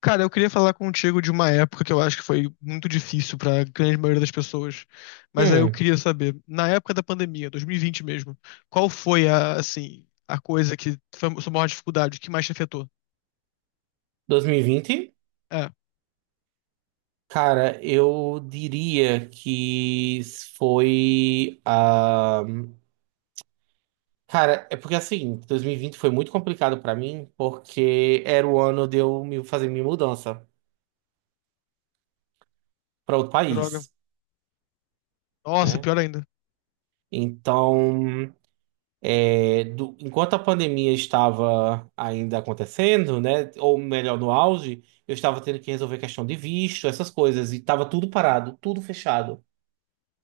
Cara, eu queria falar contigo de uma época que eu acho que foi muito difícil pra grande maioria das pessoas, mas aí eu Hum, queria saber, na época da pandemia, 2020 mesmo, qual foi a coisa que foi a sua maior dificuldade, o que mais te afetou? 2020? É, Cara, eu diria que foi a. Cara, é porque assim, 2020 foi muito complicado pra mim, porque era o ano de eu me- fazer minha mudança pra outro droga. país, Nossa, né? pior ainda. Então, é, do- enquanto a pandemia estava ainda acontecendo, né? Ou melhor, no auge, eu estava tendo que resolver questão de visto, essas coisas, e estava tudo parado, tudo fechado.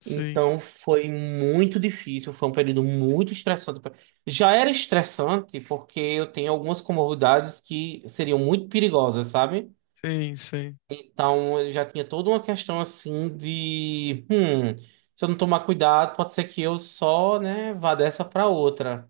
Sim, Então foi muito difícil, foi um período muito estressante. Pra- Já era estressante porque eu tenho algumas comorbidades que seriam muito perigosas, sabe? sim, sim. Então eu já tinha toda uma questão assim de, se eu não tomar cuidado, pode ser que eu só, né, vá dessa pra outra.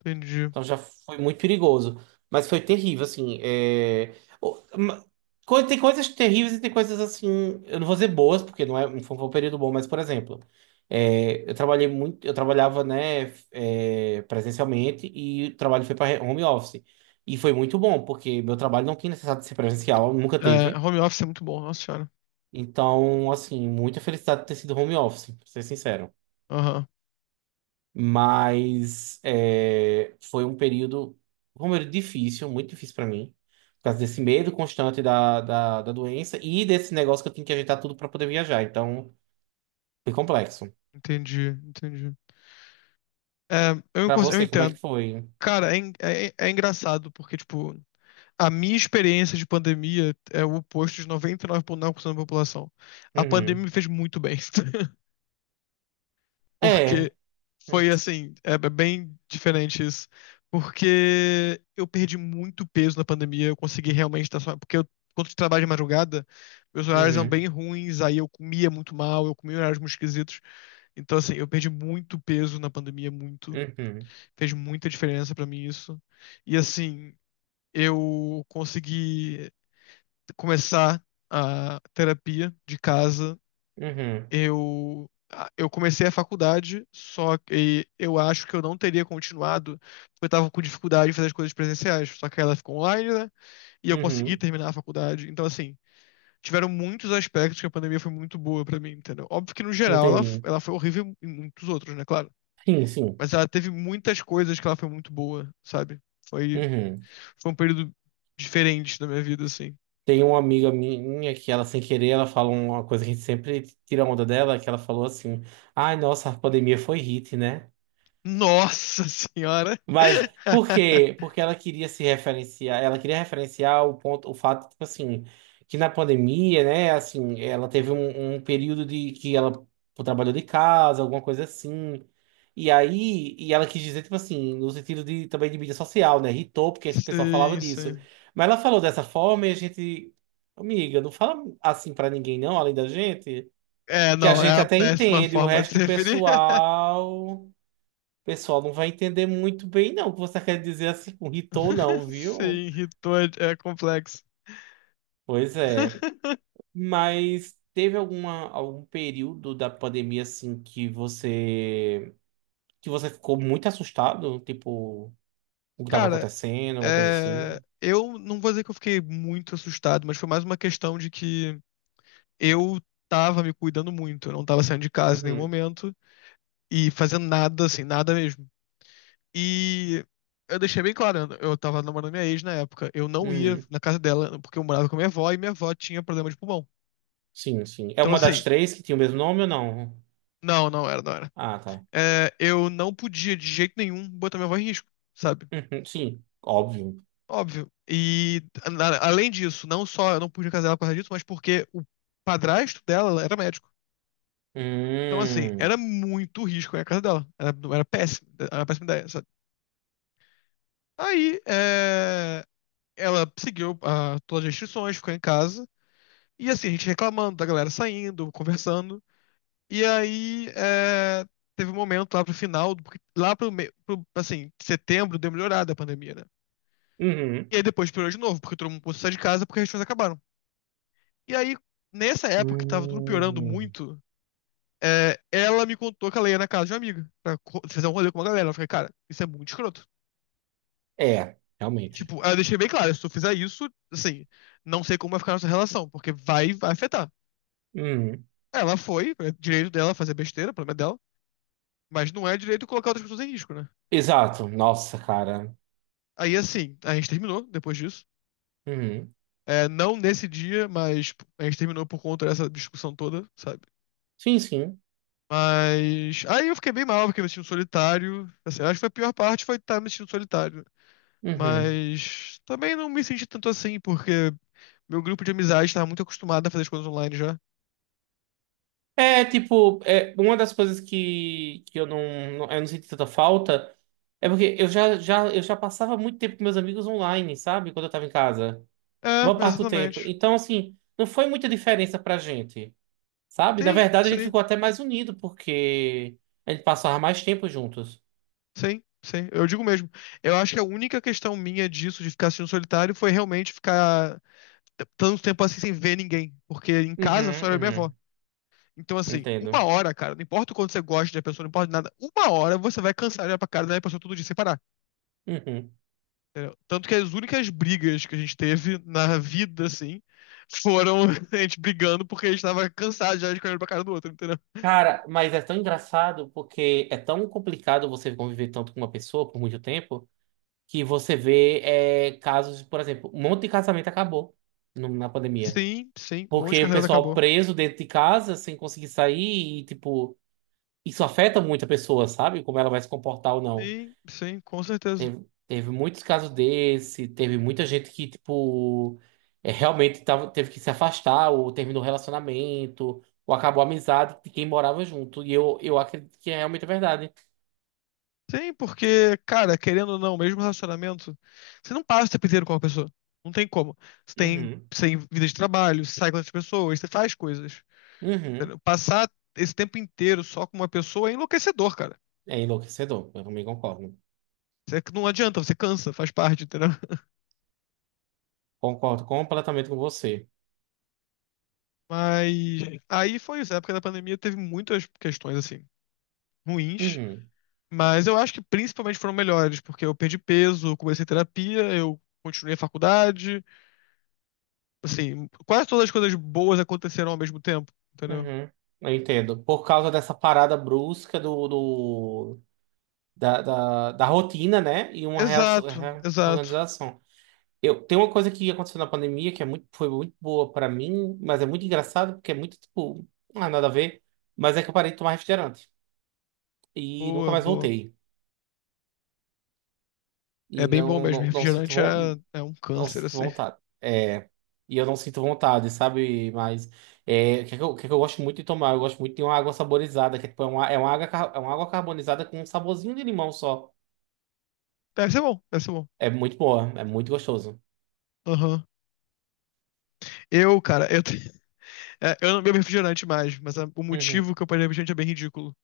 Entendi. Então já foi muito perigoso. Mas foi terrível, assim. É... o- ma- co- Tem coisas terríveis e tem coisas assim. Eu não vou dizer boas, porque não é, não foi um período bom, mas, por exemplo, é, eu trabalhei muito, eu trabalhava, né, é, presencialmente e o trabalho foi para home office. E foi muito bom, porque meu trabalho não tinha necessidade de ser presencial, nunca É, teve. home office é muito bom, nossa senhora. Então, assim, muita felicidade de ter sido home office, pra ser sincero. Aham, Mas é, foi um período, como eu disse, difícil, muito difícil para mim, por causa desse medo constante da doença e desse negócio que eu tinha que ajeitar tudo para poder viajar. Então, foi complexo. entendi, entendi. Para Eu você, como é que entendo. foi? Cara, é engraçado, porque, tipo, a minha experiência de pandemia é o oposto de 99,9% da população. A pandemia Uhum. me fez muito bem, É. porque foi assim, é bem diferente isso. Porque eu perdi muito peso na pandemia, eu consegui realmente estar só. Porque eu, quando eu trabalho de madrugada, meus horários eram bem Uhum. ruins, aí eu comia muito mal, eu comia horários muito esquisitos. Então, assim, eu perdi muito peso na pandemia, muito. Uhum. Fez muita diferença pra mim isso. E, assim, eu consegui começar a terapia de casa, Uhum. eu eu comecei a faculdade, só que eu acho que eu não teria continuado, porque eu tava com dificuldade em fazer as coisas presenciais, só que ela ficou online, né? E eu consegui Uhum. terminar a faculdade. Então, assim, tiveram muitos aspectos que a pandemia foi muito boa pra mim, entendeu? Óbvio que no geral ela, Entendi. ela foi horrível em muitos outros, né, claro. Sim, sim. Mas ela teve muitas coisas que ela foi muito boa, sabe? Foi, Uhum. foi um período diferente da minha vida, assim. Tem uma amiga minha que ela, sem querer, ela fala uma coisa que a gente sempre tira onda dela, que ela falou assim: ai, nossa, a pandemia foi hit, né? Nossa senhora! Mas por quê? Porque ela queria se referenciar, ela queria referenciar o ponto, o fato, tipo assim, que na pandemia, né, assim, ela teve um, um período de que ela trabalhou de casa, alguma coisa assim. E aí, e ela quis dizer, tipo assim, no sentido de também de mídia social, né? Irritou, porque esse pessoal falava Sim, disso. sim. Mas ela falou dessa forma e a gente, amiga, não fala assim pra ninguém, não, além da gente, É, que a não, é gente a até péssima entende, o forma de se resto do referir. pessoal pessoal não vai entender muito bem, não, o que você quer dizer assim com Hitou, não, viu? Sim, irritou é complexo. Pois é. Mas teve alguma, algum período da pandemia, assim, que você ficou muito assustado? Tipo, o que estava Cara, acontecendo, alguma coisa é, assim? eu não vou dizer que eu fiquei muito assustado, mas foi mais uma questão de que eu tava me cuidando muito, eu não tava saindo de casa em nenhum Uhum. momento e fazendo nada, assim, nada mesmo. E eu deixei bem claro, né, eu tava namorando minha ex na época, eu não ia Uhum. na casa dela porque eu morava com a minha avó e minha avó tinha problema de pulmão. Sim, sim. É Então, uma das assim, três que tinha o mesmo nome ou não? não, não era, não era. Ah, tá. É, eu não podia, de jeito nenhum, botar minha avó em risco, sabe? Uhum. Sim, óbvio. Óbvio. E, além disso, não só eu não podia casar ela por causa disso, mas porque o padrasto dela era médico. Então, assim, Hum. era muito risco ir à casa dela. Era, era péssimo, era uma péssima ideia, sabe? Aí, é, ela seguiu ah, todas as restrições, ficou em casa. E, assim, a gente reclamando da galera saindo, conversando. E aí, é, teve um momento lá pro final, porque lá pro, assim, setembro deu melhorada a pandemia, né? Uhum. E aí depois piorou de novo, porque todo mundo pôs sair de casa porque as restrições acabaram. E aí, nessa época que tava tudo piorando Hum. muito, é, ela me contou que ela ia na casa de uma amiga pra fazer um rolê com uma galera. Eu falei, cara, isso é muito escroto. É, realmente. Tipo, aí eu deixei bem claro, se tu fizer isso, assim, não sei como vai ficar a nossa relação, porque vai afetar. Uhum. Ela foi, é direito dela fazer besteira, problema é dela, mas não é direito colocar outras pessoas em risco, né? Exato, nossa, cara. Aí assim, a gente terminou depois disso. Uhum. É, não nesse dia, mas a gente terminou por conta dessa discussão toda, sabe? Sim, sim. Mas aí eu fiquei bem mal, fiquei me sentindo solitário. Assim, acho que foi a pior parte foi estar me sentindo solitário. Uhum. Mas também não me senti tanto assim, porque meu grupo de amizade estava muito acostumado a fazer as coisas online já. É tipo, é, uma das coisas que eu não, não- eu não senti tanta falta é porque eu já, já, eu já passava muito tempo com meus amigos online, sabe? Quando eu tava em casa. É, Maior parte do tempo. exatamente. Então, assim, não foi muita diferença pra gente, sabe? Na Sim, verdade, a gente sim, ficou até mais unido, porque a gente passava mais tempo juntos. sim, sim. Eu digo mesmo. Eu acho que a única questão minha disso, de ficar sentindo solitário, foi realmente ficar tanto tempo assim sem ver ninguém. Porque em casa só Uhum, era eu e minha avó. uhum. Então, assim, Entendo. uma hora, cara, não importa o quanto você gosta da pessoa, não importa nada, uma hora você vai cansar de olhar pra cara da pessoa todo dia sem parar. Uhum. Entendeu? Tanto que as únicas brigas que a gente teve na vida, assim, foram a gente brigando porque a gente tava cansado já de olhar pra cara do outro, entendeu? Cara, mas é tão engraçado porque é tão complicado você conviver tanto com uma pessoa por muito tempo que você vê é, casos, por exemplo, um monte de casamento acabou no- na pandemia. Sim, sim, um monte de Porque o casamento pessoal acabou. preso dentro de casa sem conseguir sair e, tipo, isso afeta muito a pessoa, sabe? Como ela vai se comportar ou não. Sim, sim, com certeza. Teve, teve muitos casos desse, teve muita gente que, tipo, é, realmente tava, teve que se afastar, ou terminou o relacionamento, ou acabou a amizade de quem morava junto. E eu acredito que é realmente verdade. Sim, porque, cara, querendo ou não, mesmo relacionamento, você não passa o tempo inteiro com uma pessoa. Não tem como. Você tem, Uhum. você tem vida de trabalho, você sai com outras pessoas, você faz coisas. Uhum. Passar esse tempo inteiro só com uma pessoa é enlouquecedor, cara. É enlouquecedor, eu também concordo. Não adianta, você cansa, faz parte, entendeu? Concordo completamente com você. Mas aí foi isso. A época da pandemia teve muitas questões, assim, ruins. Uhum. Mas eu acho que principalmente foram melhores, porque eu perdi peso, comecei terapia, eu continuei a faculdade. Assim, quase todas as coisas boas aconteceram ao mesmo tempo, entendeu? Uhum. Eu entendo. Por causa dessa parada brusca da rotina, né? E uma reação- Exato, exato. reorganização. Eu, tem uma coisa que aconteceu na pandemia que é muito, foi muito boa pra mim, mas é muito engraçado porque é muito, tipo, não é nada a ver. Mas é que eu parei de tomar refrigerante e nunca Boa, mais boa. voltei. É E bem bom não, mesmo. não, não sinto, Refrigerante é, von- é um não câncer, sinto assim. vontade. É, e eu não sinto vontade, sabe? Mas é, o que é que eu, o que é que eu gosto muito de tomar? Eu gosto muito de uma água saborizada, que é, tipo, é uma água, car- é uma água carbonizada com um saborzinho de limão só. Deve ser bom, deve ser bom. É muito boa, é muito gostoso. Aham. Eu, cara, eu, te- É, eu não bebo refrigerante mais, mas o Uhum, motivo que eu parei de beber refrigerante é bem ridículo.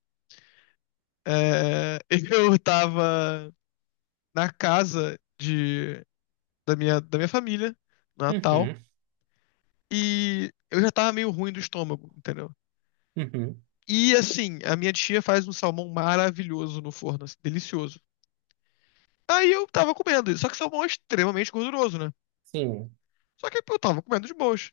É, eu tava na casa de, da minha família, no Natal, uhum, e eu já tava meio ruim do estômago, entendeu? uhum, E assim, a minha tia faz um salmão maravilhoso no forno, assim, delicioso. Aí eu tava comendo, só que salmão é extremamente gorduroso, né? sim. Só que eu tava comendo de boas.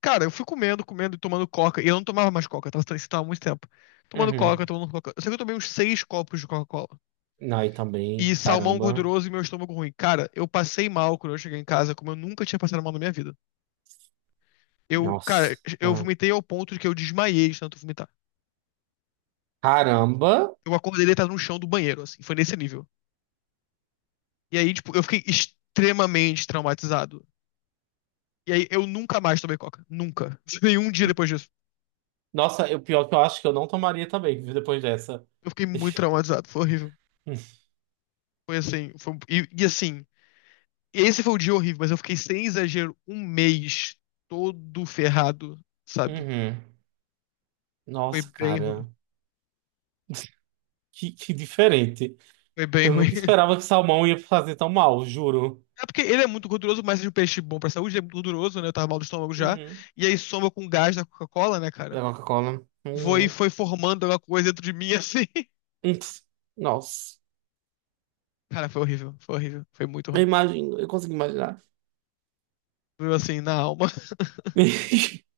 Cara, eu fui comendo, comendo e tomando coca, e eu não tomava mais coca, eu tava, isso tava há muito tempo. Tomando coca, Uhum. tomando coca. Eu sei que eu tomei uns 6 copos de Coca-Cola. Não, e também, E salmão caramba. gorduroso e meu estômago ruim. Cara, eu passei mal quando eu cheguei em casa, como eu nunca tinha passado mal na minha vida. Eu, cara, eu Nossa. vomitei ao ponto de que eu desmaiei de tanto vomitar. Caramba. Eu acordei deitado no chão do banheiro, assim, foi nesse nível. E aí, tipo, eu fiquei extremamente traumatizado. E aí, eu nunca mais tomei coca. Nunca. Nenhum dia depois disso. Nossa, o pior que eu acho que eu não tomaria também, viu, depois dessa. Eu fiquei muito traumatizado, foi horrível. Foi assim, foi... E, e assim, esse foi o dia horrível, mas eu fiquei sem exagero 1 mês todo ferrado, sabe? Uhum. Foi Nossa, bem ruim. cara. Que diferente. Foi bem Eu ruim. nunca esperava que salmão ia fazer tão mal, juro. É porque ele é muito gorduroso, mas é um peixe bom pra saúde, ele é muito gorduroso, né? Eu tava mal do estômago já. Uhum. E aí soma com o gás da Coca-Cola, né, É cara? Coca-Cola. Foi, Uhum. foi formando alguma coisa dentro de mim, assim. Ups. Nossa. Cara, foi horrível, foi horrível. Foi muito Eu ruim. imagino, eu consigo imaginar. Foi assim, na alma.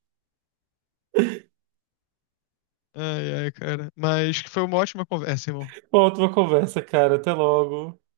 Ai, ai, cara. Mas que foi uma ótima conversa, irmão. Uma ótima conversa, cara. Até logo.